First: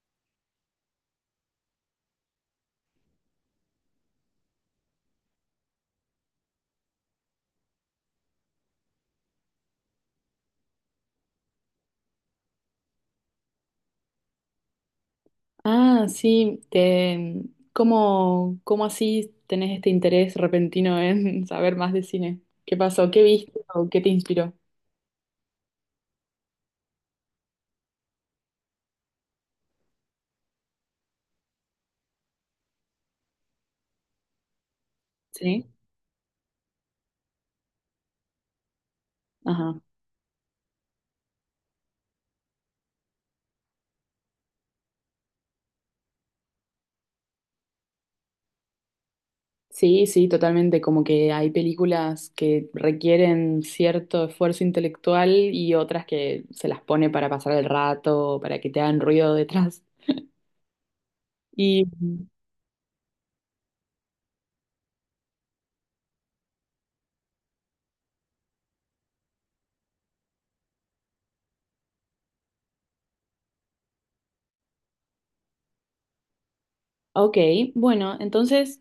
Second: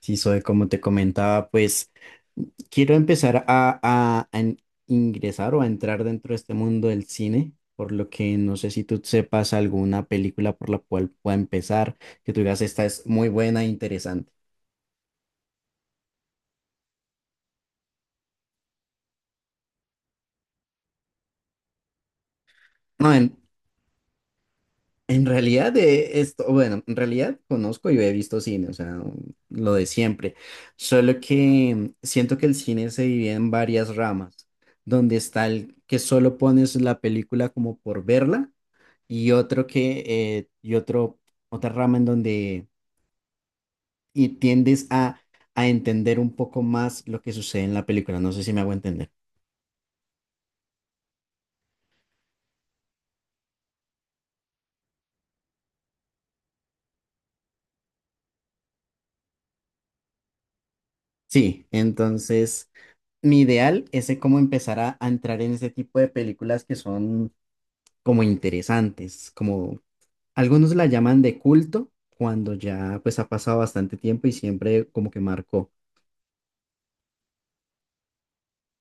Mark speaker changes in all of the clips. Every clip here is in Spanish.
Speaker 1: Sí, soy como te comentaba, pues quiero empezar a ingresar o a entrar dentro de este mundo del cine, por lo que no sé si tú sepas alguna película por la cual pueda empezar, que tú digas, esta es muy buena e interesante.
Speaker 2: Ah, sí, te, ¿cómo, cómo así tenés este interés repentino en saber más de cine? ¿Qué pasó?
Speaker 1: No,
Speaker 2: ¿Qué viste o qué te inspiró?
Speaker 1: en realidad de esto, bueno, en realidad conozco y he visto cine, o sea, lo de siempre, solo que siento que el cine se divide en varias ramas, donde está
Speaker 2: Sí.
Speaker 1: el que solo pones la película como por verla. Y otro
Speaker 2: Ajá.
Speaker 1: que, otra rama en donde y tiendes a entender un poco más lo que sucede en la película. No sé si me hago entender.
Speaker 2: Sí, sí, totalmente. Como que hay películas que requieren cierto esfuerzo intelectual y otras que se las pone para pasar el rato, para que te hagan ruido detrás.
Speaker 1: Sí,
Speaker 2: Y
Speaker 1: entonces mi ideal es de cómo empezar a entrar en ese tipo de películas que son como interesantes, como algunos la llaman de culto, cuando ya pues ha pasado bastante tiempo y siempre como que marcó,
Speaker 2: ok, bueno, entonces,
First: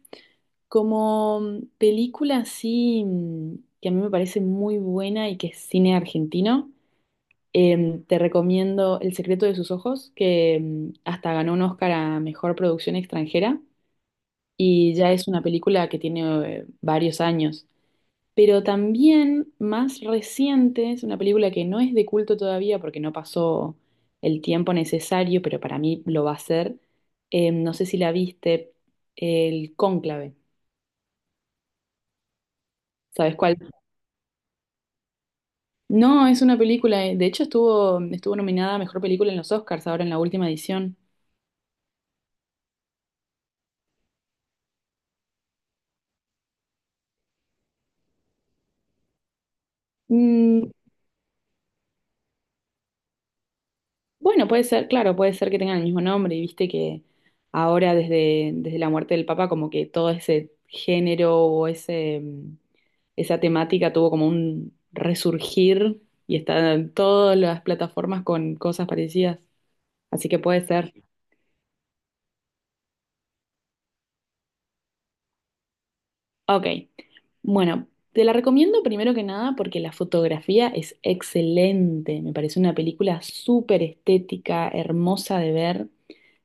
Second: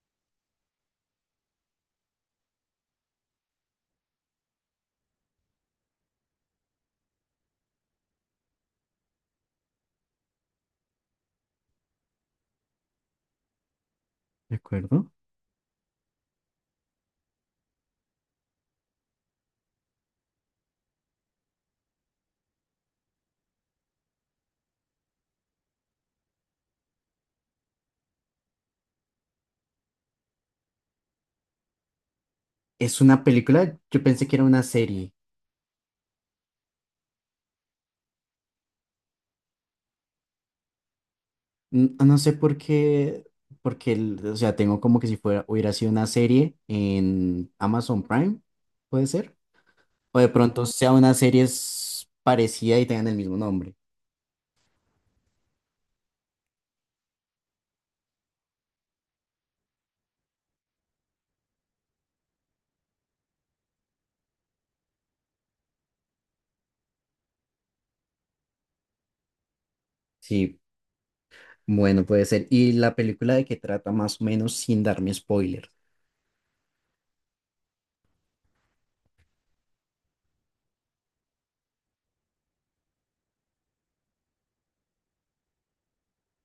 Speaker 2: como película así que a mí me parece muy buena y que es cine argentino, te recomiendo El secreto de sus ojos, que hasta ganó un Oscar a mejor producción extranjera
Speaker 1: ¿de
Speaker 2: y
Speaker 1: acuerdo?
Speaker 2: ya es una película que tiene varios años. Pero también más reciente, es una película que no es de culto todavía porque no pasó el tiempo necesario, pero para mí lo va a ser. No sé si la viste, El Cónclave.
Speaker 1: Es una
Speaker 2: ¿Sabes cuál?
Speaker 1: película, yo pensé que era una serie.
Speaker 2: No, es una película, de hecho estuvo nominada a Mejor Película en los Oscars ahora en la última edición.
Speaker 1: No sé por qué, o sea, tengo como que si fuera, hubiera sido una serie en Amazon Prime, puede ser. O de pronto
Speaker 2: Mm.
Speaker 1: sea parecida y tengan el mismo nombre.
Speaker 2: Bueno, puede ser, claro, puede ser que tengan el mismo nombre y viste que desde la muerte del Papa como que todo ese género o ese, mm, esa temática tuvo como un resurgir y están en todas las plataformas con cosas parecidas, así que
Speaker 1: Sí,
Speaker 2: puede ser.
Speaker 1: bueno, puede ser. ¿Y la película de qué trata más o menos sin darme spoiler?
Speaker 2: Ok, bueno, te la recomiendo primero que nada porque la fotografía es excelente, me parece una película súper estética, hermosa de ver.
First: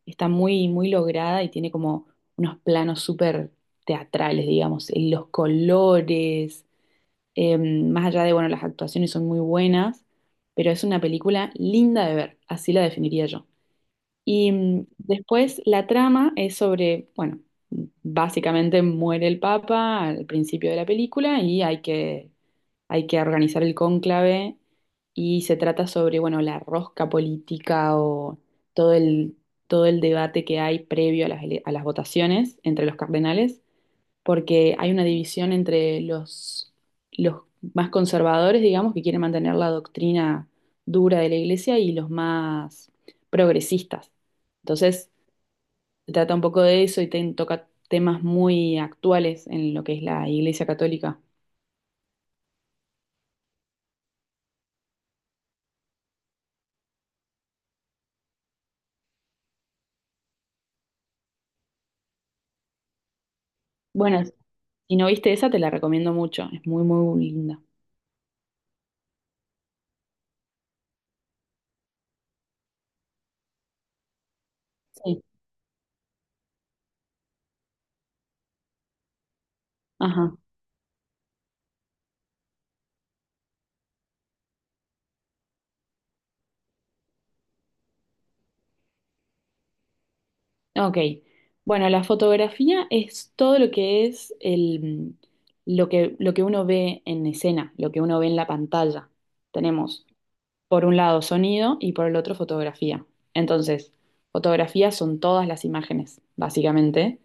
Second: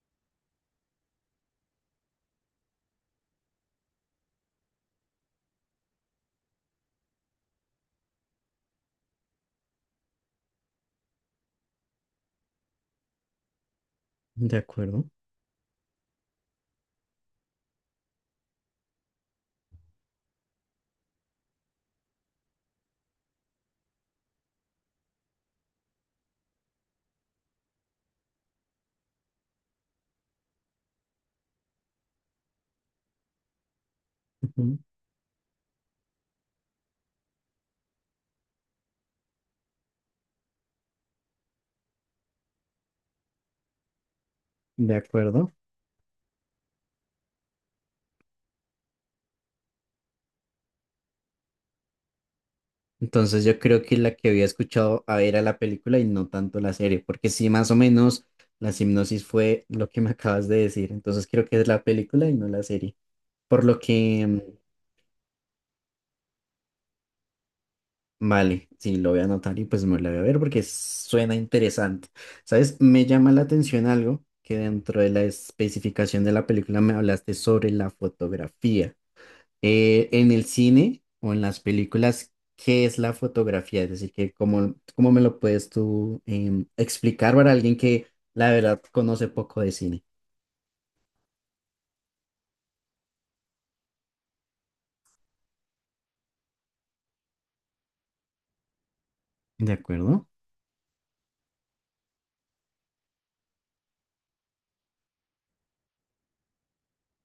Speaker 2: Está muy, muy lograda y tiene como unos planos súper teatrales, digamos, y los colores, más allá de, bueno, las actuaciones son muy buenas, pero es una película linda de ver, así la definiría yo. Y
Speaker 1: De
Speaker 2: mm,
Speaker 1: acuerdo.
Speaker 2: después la trama es sobre, bueno, básicamente muere el Papa al principio de la película y hay que organizar el cónclave y se trata sobre, bueno, la rosca política o todo el, todo el debate que hay previo a las, a las votaciones entre los cardenales, porque
Speaker 1: Ujú.
Speaker 2: hay una división entre los más conservadores, digamos, que quieren mantener la doctrina dura de la iglesia y los más progresistas.
Speaker 1: De
Speaker 2: Entonces,
Speaker 1: acuerdo.
Speaker 2: se trata un poco de eso y toca temas muy actuales en lo que es la iglesia católica.
Speaker 1: Entonces yo creo que la que había escuchado a ver a la película y no tanto la serie, porque sí, más o menos la hipnosis fue lo que me acabas de decir. Entonces creo que es la película y no la serie. Por lo
Speaker 2: Bueno,
Speaker 1: que,
Speaker 2: si no viste esa, te la recomiendo mucho. Es muy, muy linda.
Speaker 1: vale, sí, lo voy a anotar y pues me lo voy a ver porque suena interesante. ¿Sabes? Me llama la atención algo que dentro de la
Speaker 2: Sí.
Speaker 1: especificación de la película me hablaste sobre la fotografía. En
Speaker 2: Ajá.
Speaker 1: el cine o en las películas, ¿qué es la fotografía? Es decir, que cómo, cómo me lo puedes tú explicar para alguien que la verdad conoce poco de cine.
Speaker 2: Ok. Bueno, la fotografía es todo lo que es mm, lo que uno ve en escena, lo que uno ve en la pantalla.
Speaker 1: ¿De
Speaker 2: Tenemos
Speaker 1: acuerdo?
Speaker 2: por un lado sonido y por el otro fotografía. Entonces, fotografías son todas las imágenes, básicamente.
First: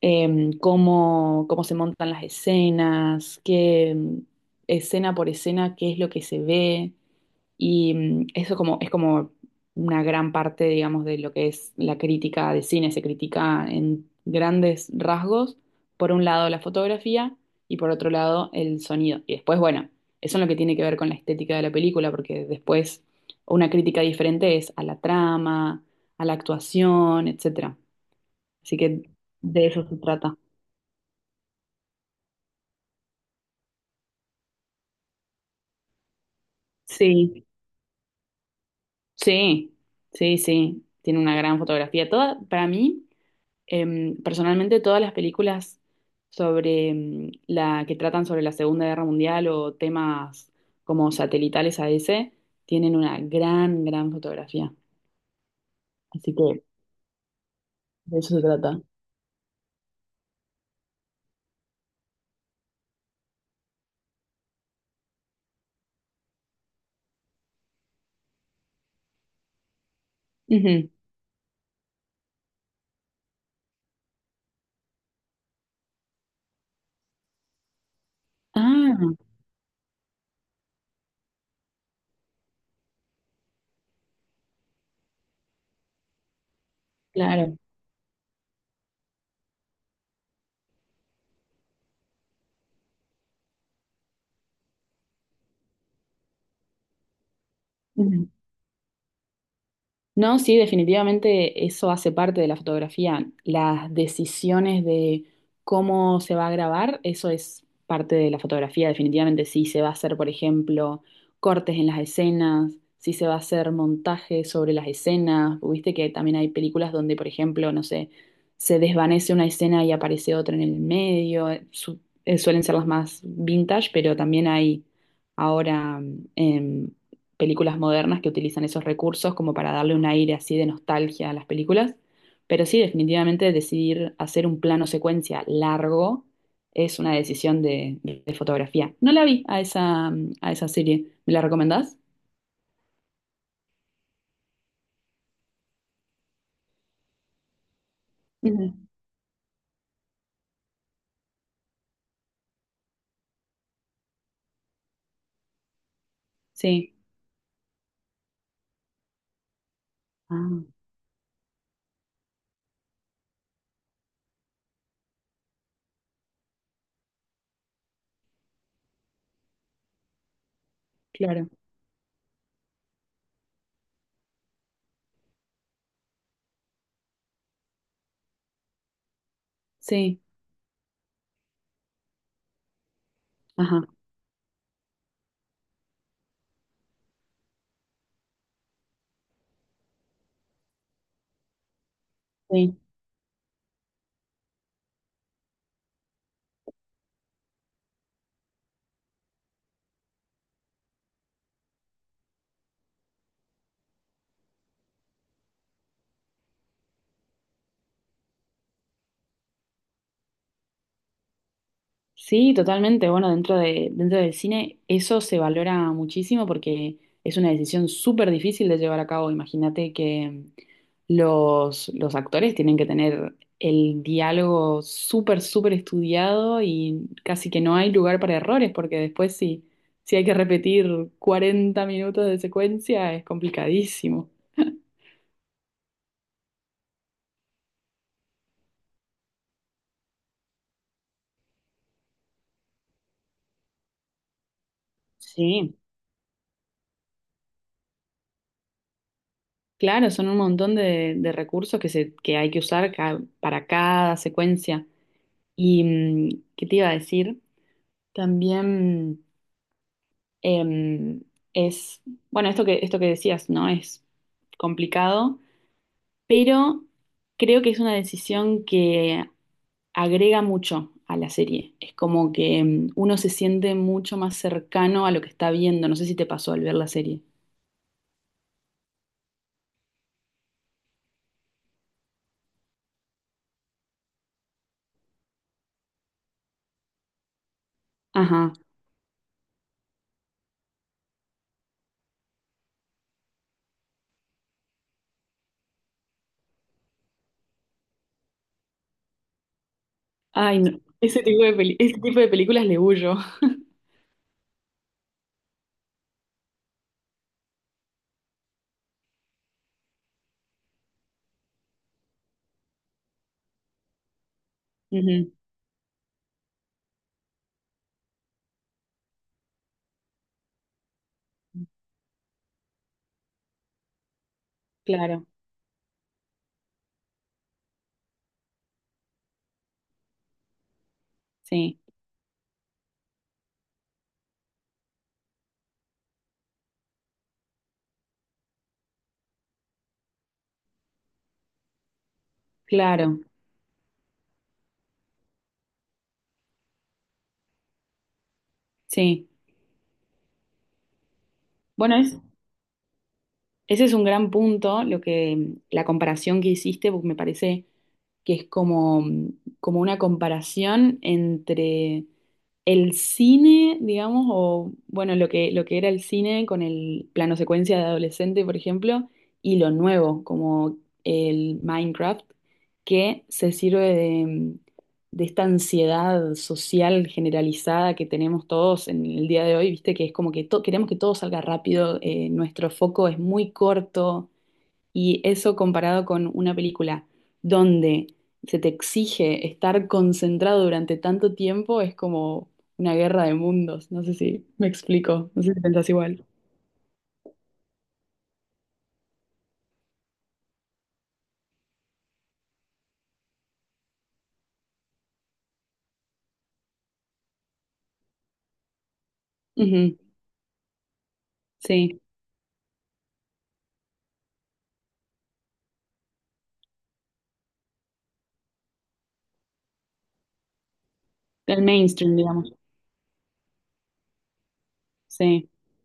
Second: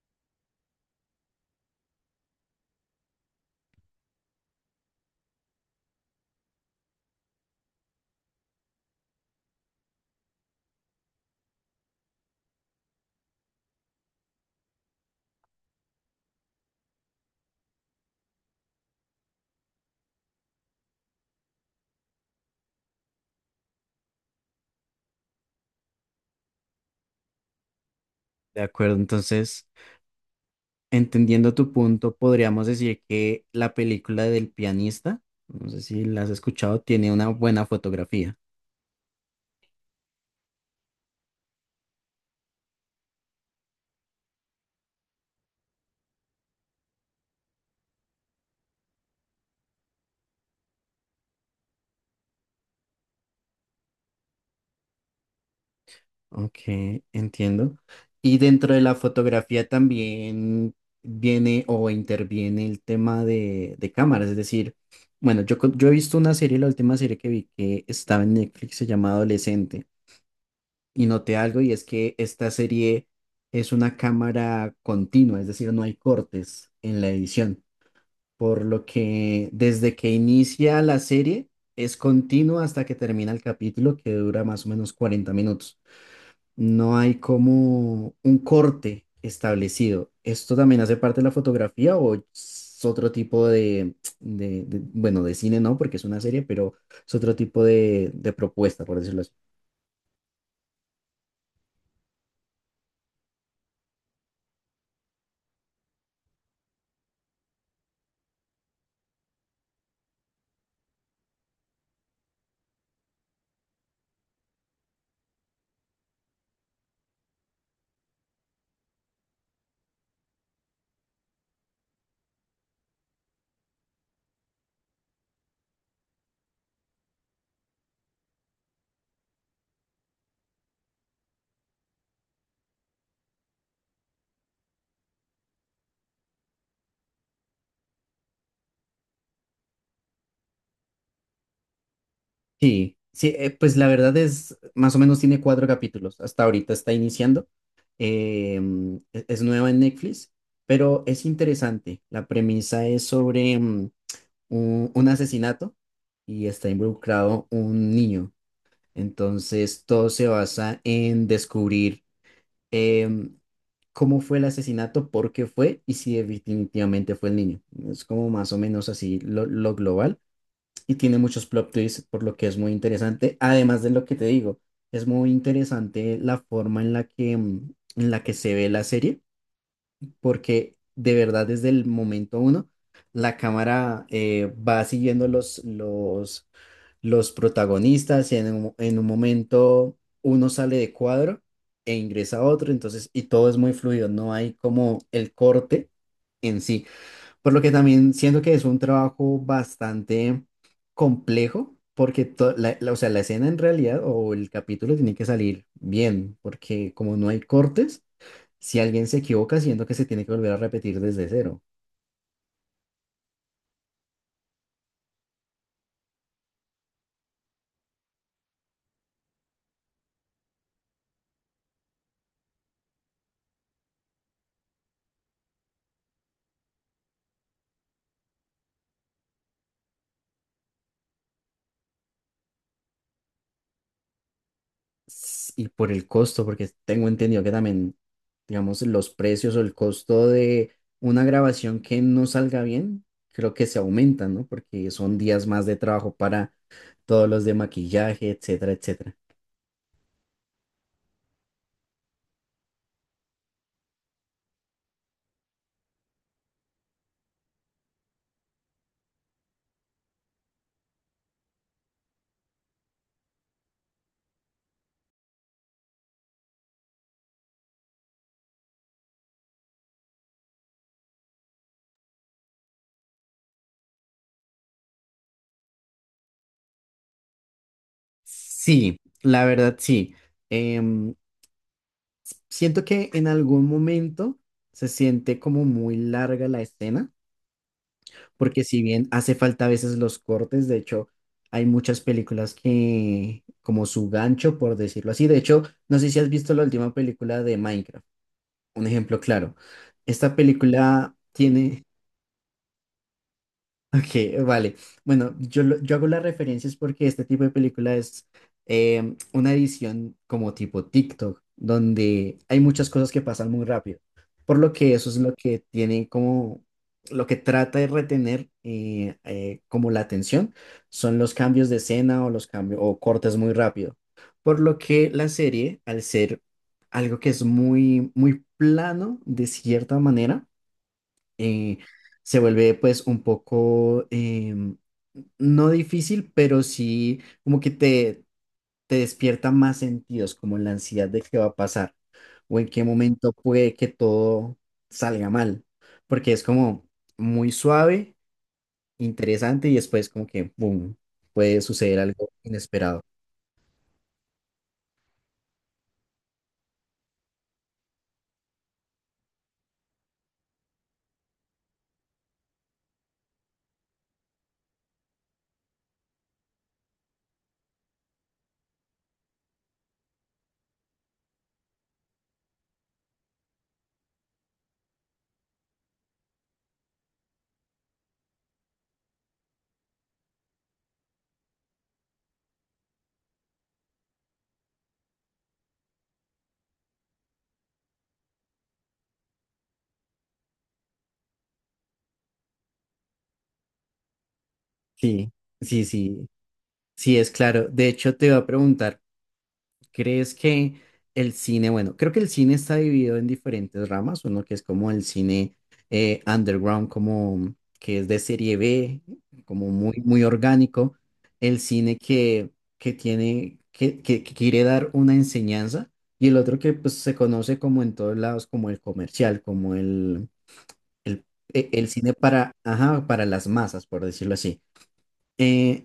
Speaker 2: Em, cómo se montan las escenas, qué escena por escena, qué es lo que se ve. Y mm, es como una gran parte, digamos, de lo que es la crítica de cine. Se critica en grandes rasgos, por un lado la fotografía y por otro lado el sonido. Y después, bueno, eso es lo que tiene que ver con la estética de la película, porque después una crítica diferente es a la trama, a la actuación, etcétera.
Speaker 1: De
Speaker 2: Así que
Speaker 1: acuerdo,
Speaker 2: de
Speaker 1: entonces,
Speaker 2: eso se trata.
Speaker 1: entendiendo tu punto, podríamos decir que la película del pianista, no sé si la has escuchado, tiene una
Speaker 2: Sí,
Speaker 1: buena fotografía.
Speaker 2: sí, sí, sí. Tiene una gran fotografía. Toda, para mí. Em, personalmente, todas las películas sobre la que tratan sobre la Segunda Guerra Mundial o temas como satelitales a ese tienen una gran, gran fotografía. Así
Speaker 1: Ok,
Speaker 2: que
Speaker 1: entiendo.
Speaker 2: de eso
Speaker 1: Y
Speaker 2: se
Speaker 1: dentro de
Speaker 2: trata.
Speaker 1: la fotografía también viene o interviene el tema de cámaras. Es decir, bueno, yo he visto una serie, la última serie que vi que estaba en Netflix se llama Adolescente.
Speaker 2: Ujú.
Speaker 1: Y noté algo y es que esta serie es una cámara continua, es decir, no hay cortes en la edición, por lo
Speaker 2: Ah,
Speaker 1: que desde que inicia la serie es continua hasta que termina el capítulo, que dura más o menos 40 minutos. No hay
Speaker 2: claro.
Speaker 1: como un corte establecido. ¿Esto también hace parte de la fotografía o es otro tipo de, bueno, de cine no, porque es una serie, pero es otro tipo de propuesta, por decirlo así?
Speaker 2: No, sí, definitivamente eso hace parte de la fotografía. Las decisiones de cómo se va a grabar, eso es parte de la fotografía, definitivamente. Si se va a hacer, por ejemplo, cortes en las escenas, si se va a hacer montaje sobre las escenas. Viste que también hay películas donde, por ejemplo, no sé, se desvanece una escena y aparece otra en el medio. Suelen ser las más vintage, pero también hay ahora em, películas modernas que utilizan esos recursos como para darle un aire así de nostalgia a las películas. Pero sí, definitivamente decidir hacer un plano secuencia largo es una decisión de fotografía. No la vi a esa serie. ¿Me la recomendás?
Speaker 1: Sí, sí, pues la verdad es, más o menos tiene cuatro capítulos, hasta ahorita está iniciando,
Speaker 2: Ujú.
Speaker 1: es nueva en Netflix, pero es interesante, la premisa es sobre un asesinato y está
Speaker 2: Sí.
Speaker 1: involucrado un niño, entonces todo se
Speaker 2: Ah,
Speaker 1: basa en descubrir em, cómo fue el asesinato, por qué fue y si definitivamente fue el niño, es como más o menos así lo global y tiene muchos
Speaker 2: claro.
Speaker 1: plot twists, por lo que es muy interesante. Además de lo que te digo, es muy interesante la forma en la que, en la que se ve la serie,
Speaker 2: Sí.
Speaker 1: porque de verdad desde el momento uno, la
Speaker 2: Ajá.
Speaker 1: cámara va siguiendo los protagonistas y en en un momento uno sale de cuadro e ingresa a otro,
Speaker 2: Sí.
Speaker 1: entonces, y todo es muy fluido, no hay como el corte en sí. Por lo que también siento que es un trabajo bastante complejo, porque o sea, la escena en realidad o el capítulo tiene que salir bien, porque como no hay cortes, si alguien se equivoca, siento que se tiene que volver a repetir desde cero.
Speaker 2: Sí, totalmente. Bueno, dentro del cine eso se valora muchísimo porque es una decisión súper difícil de llevar a cabo. Imagínate que los actores tienen que tener el diálogo súper, súper estudiado y casi que no hay lugar para errores porque después si hay que repetir 40 minutos de secuencia es complicadísimo.
Speaker 1: Y por el costo, porque tengo entendido que también, digamos, los precios o el costo de una grabación que no salga bien, creo que se aumentan, ¿no? Porque son días más de
Speaker 2: Sí,
Speaker 1: trabajo para todos los de maquillaje, etcétera, etcétera.
Speaker 2: claro, son un montón de recursos que hay que usar para cada secuencia. Y, mm, ¿qué te iba a decir? También em, es, bueno, esto que decías, ¿no? Es complicado, pero creo que es una decisión que agrega mucho a la serie. Es como que uno se siente mucho más cercano a lo que está viendo. No sé si te pasó al ver la serie.
Speaker 1: Sí, la verdad sí. Em, siento que en algún momento se siente como muy larga la escena,
Speaker 2: Ajá.
Speaker 1: porque si bien hace falta a veces los cortes, de hecho, hay muchas películas que, como su gancho, por decirlo así. De hecho, no sé si has visto la última película de Minecraft. Un ejemplo claro. Esta
Speaker 2: Ay, no.
Speaker 1: película tiene,
Speaker 2: Ese tipo de películas le huyo.
Speaker 1: Ok, vale. Bueno, yo hago las referencias porque este tipo de película es una edición como tipo TikTok, donde hay muchas cosas que pasan muy rápido. Por lo que eso es
Speaker 2: Ujú,
Speaker 1: lo que tiene como, lo que trata de retener como la atención, son los cambios de escena o los cambios o cortes muy rápido. Por lo que
Speaker 2: claro,
Speaker 1: la serie, al ser algo que es muy, muy plano de cierta manera, eh,
Speaker 2: sí,
Speaker 1: se vuelve pues un poco, em, no difícil, pero sí como que te despierta más sentidos, como la ansiedad de qué va a pasar o en qué
Speaker 2: claro,
Speaker 1: momento puede que todo salga mal, porque es como muy suave,
Speaker 2: sí.
Speaker 1: interesante y después como que, boom, puede
Speaker 2: Bueno,
Speaker 1: suceder
Speaker 2: es,
Speaker 1: algo inesperado.
Speaker 2: ese es un gran punto, lo que la comparación que hiciste, porque me parece que es como una comparación entre el cine, digamos, o bueno, lo que era el cine con el plano secuencia de adolescente, por ejemplo, y lo nuevo, como el Minecraft, que se sirve de esta ansiedad social generalizada que tenemos todos en el día de hoy, viste, que es como que queremos que todo salga rápido, nuestro foco es muy corto y eso comparado con una película donde se te exige estar concentrado durante tanto tiempo es como una guerra de mundos. No sé si me explico,
Speaker 1: Sí,
Speaker 2: no sé si
Speaker 1: sí,
Speaker 2: pensás igual.
Speaker 1: sí, sí, es claro. De hecho, te iba a preguntar. ¿Crees que el cine, bueno, creo que el cine está dividido en diferentes ramas, uno que es como el cine underground, como que es de serie B, como
Speaker 2: Ujú,
Speaker 1: muy, muy orgánico, el cine
Speaker 2: sí,
Speaker 1: que, que quiere dar una enseñanza, y el otro que pues se conoce como en todos lados, como el comercial, como el,
Speaker 2: el
Speaker 1: el cine
Speaker 2: mainstream,
Speaker 1: para,
Speaker 2: digamos.
Speaker 1: ajá, para las masas, por decirlo así.
Speaker 2: Sí,
Speaker 1: Eh,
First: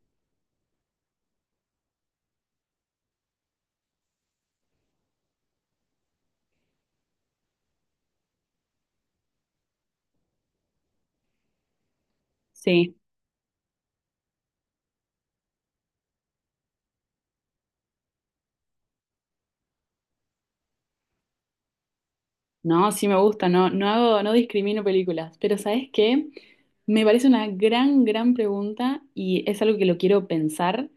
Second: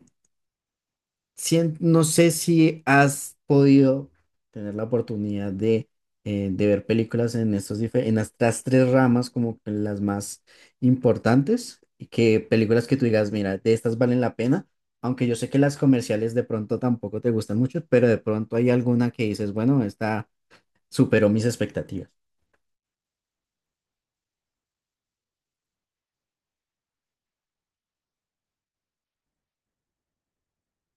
Speaker 1: no sé si has podido tener la oportunidad de ver películas en en estas tres ramas como que las más importantes y que películas
Speaker 2: sí.
Speaker 1: que tú digas, mira, de estas valen la pena, aunque yo sé que las comerciales de pronto tampoco te gustan mucho, pero de pronto hay alguna que dices, bueno, esta superó mis expectativas,
Speaker 2: No, sí me gusta, no, no hago, no discrimino películas, pero ¿sabes qué? Me parece una gran, gran pregunta y es algo que lo quiero pensar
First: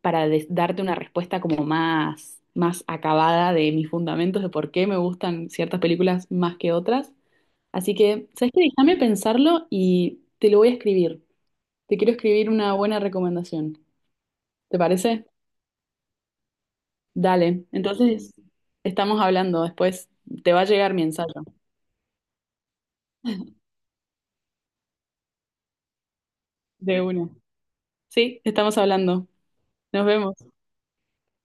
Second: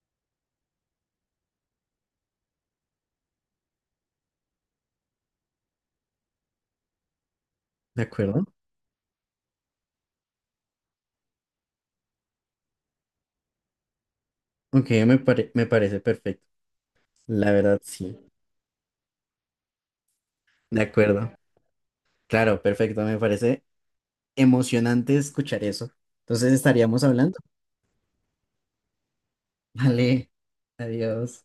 Speaker 2: para darte una respuesta como más, más acabada de mis fundamentos de por qué me gustan ciertas películas más que otras. Así
Speaker 1: ¿de
Speaker 2: que,
Speaker 1: acuerdo?
Speaker 2: ¿sabes qué? Déjame pensarlo y te lo voy a escribir. Te quiero escribir una buena recomendación. ¿Te
Speaker 1: Ok,
Speaker 2: parece?
Speaker 1: me parece perfecto, la
Speaker 2: Dale.
Speaker 1: verdad sí,
Speaker 2: Entonces, estamos hablando. Después te va a
Speaker 1: de
Speaker 2: llegar mi
Speaker 1: acuerdo.
Speaker 2: ensayo.
Speaker 1: Claro, perfecto, me parece emocionante escuchar eso. Entonces
Speaker 2: De
Speaker 1: estaríamos
Speaker 2: una.
Speaker 1: hablando.
Speaker 2: Sí, estamos hablando. Nos
Speaker 1: Vale,
Speaker 2: vemos.
Speaker 1: adiós.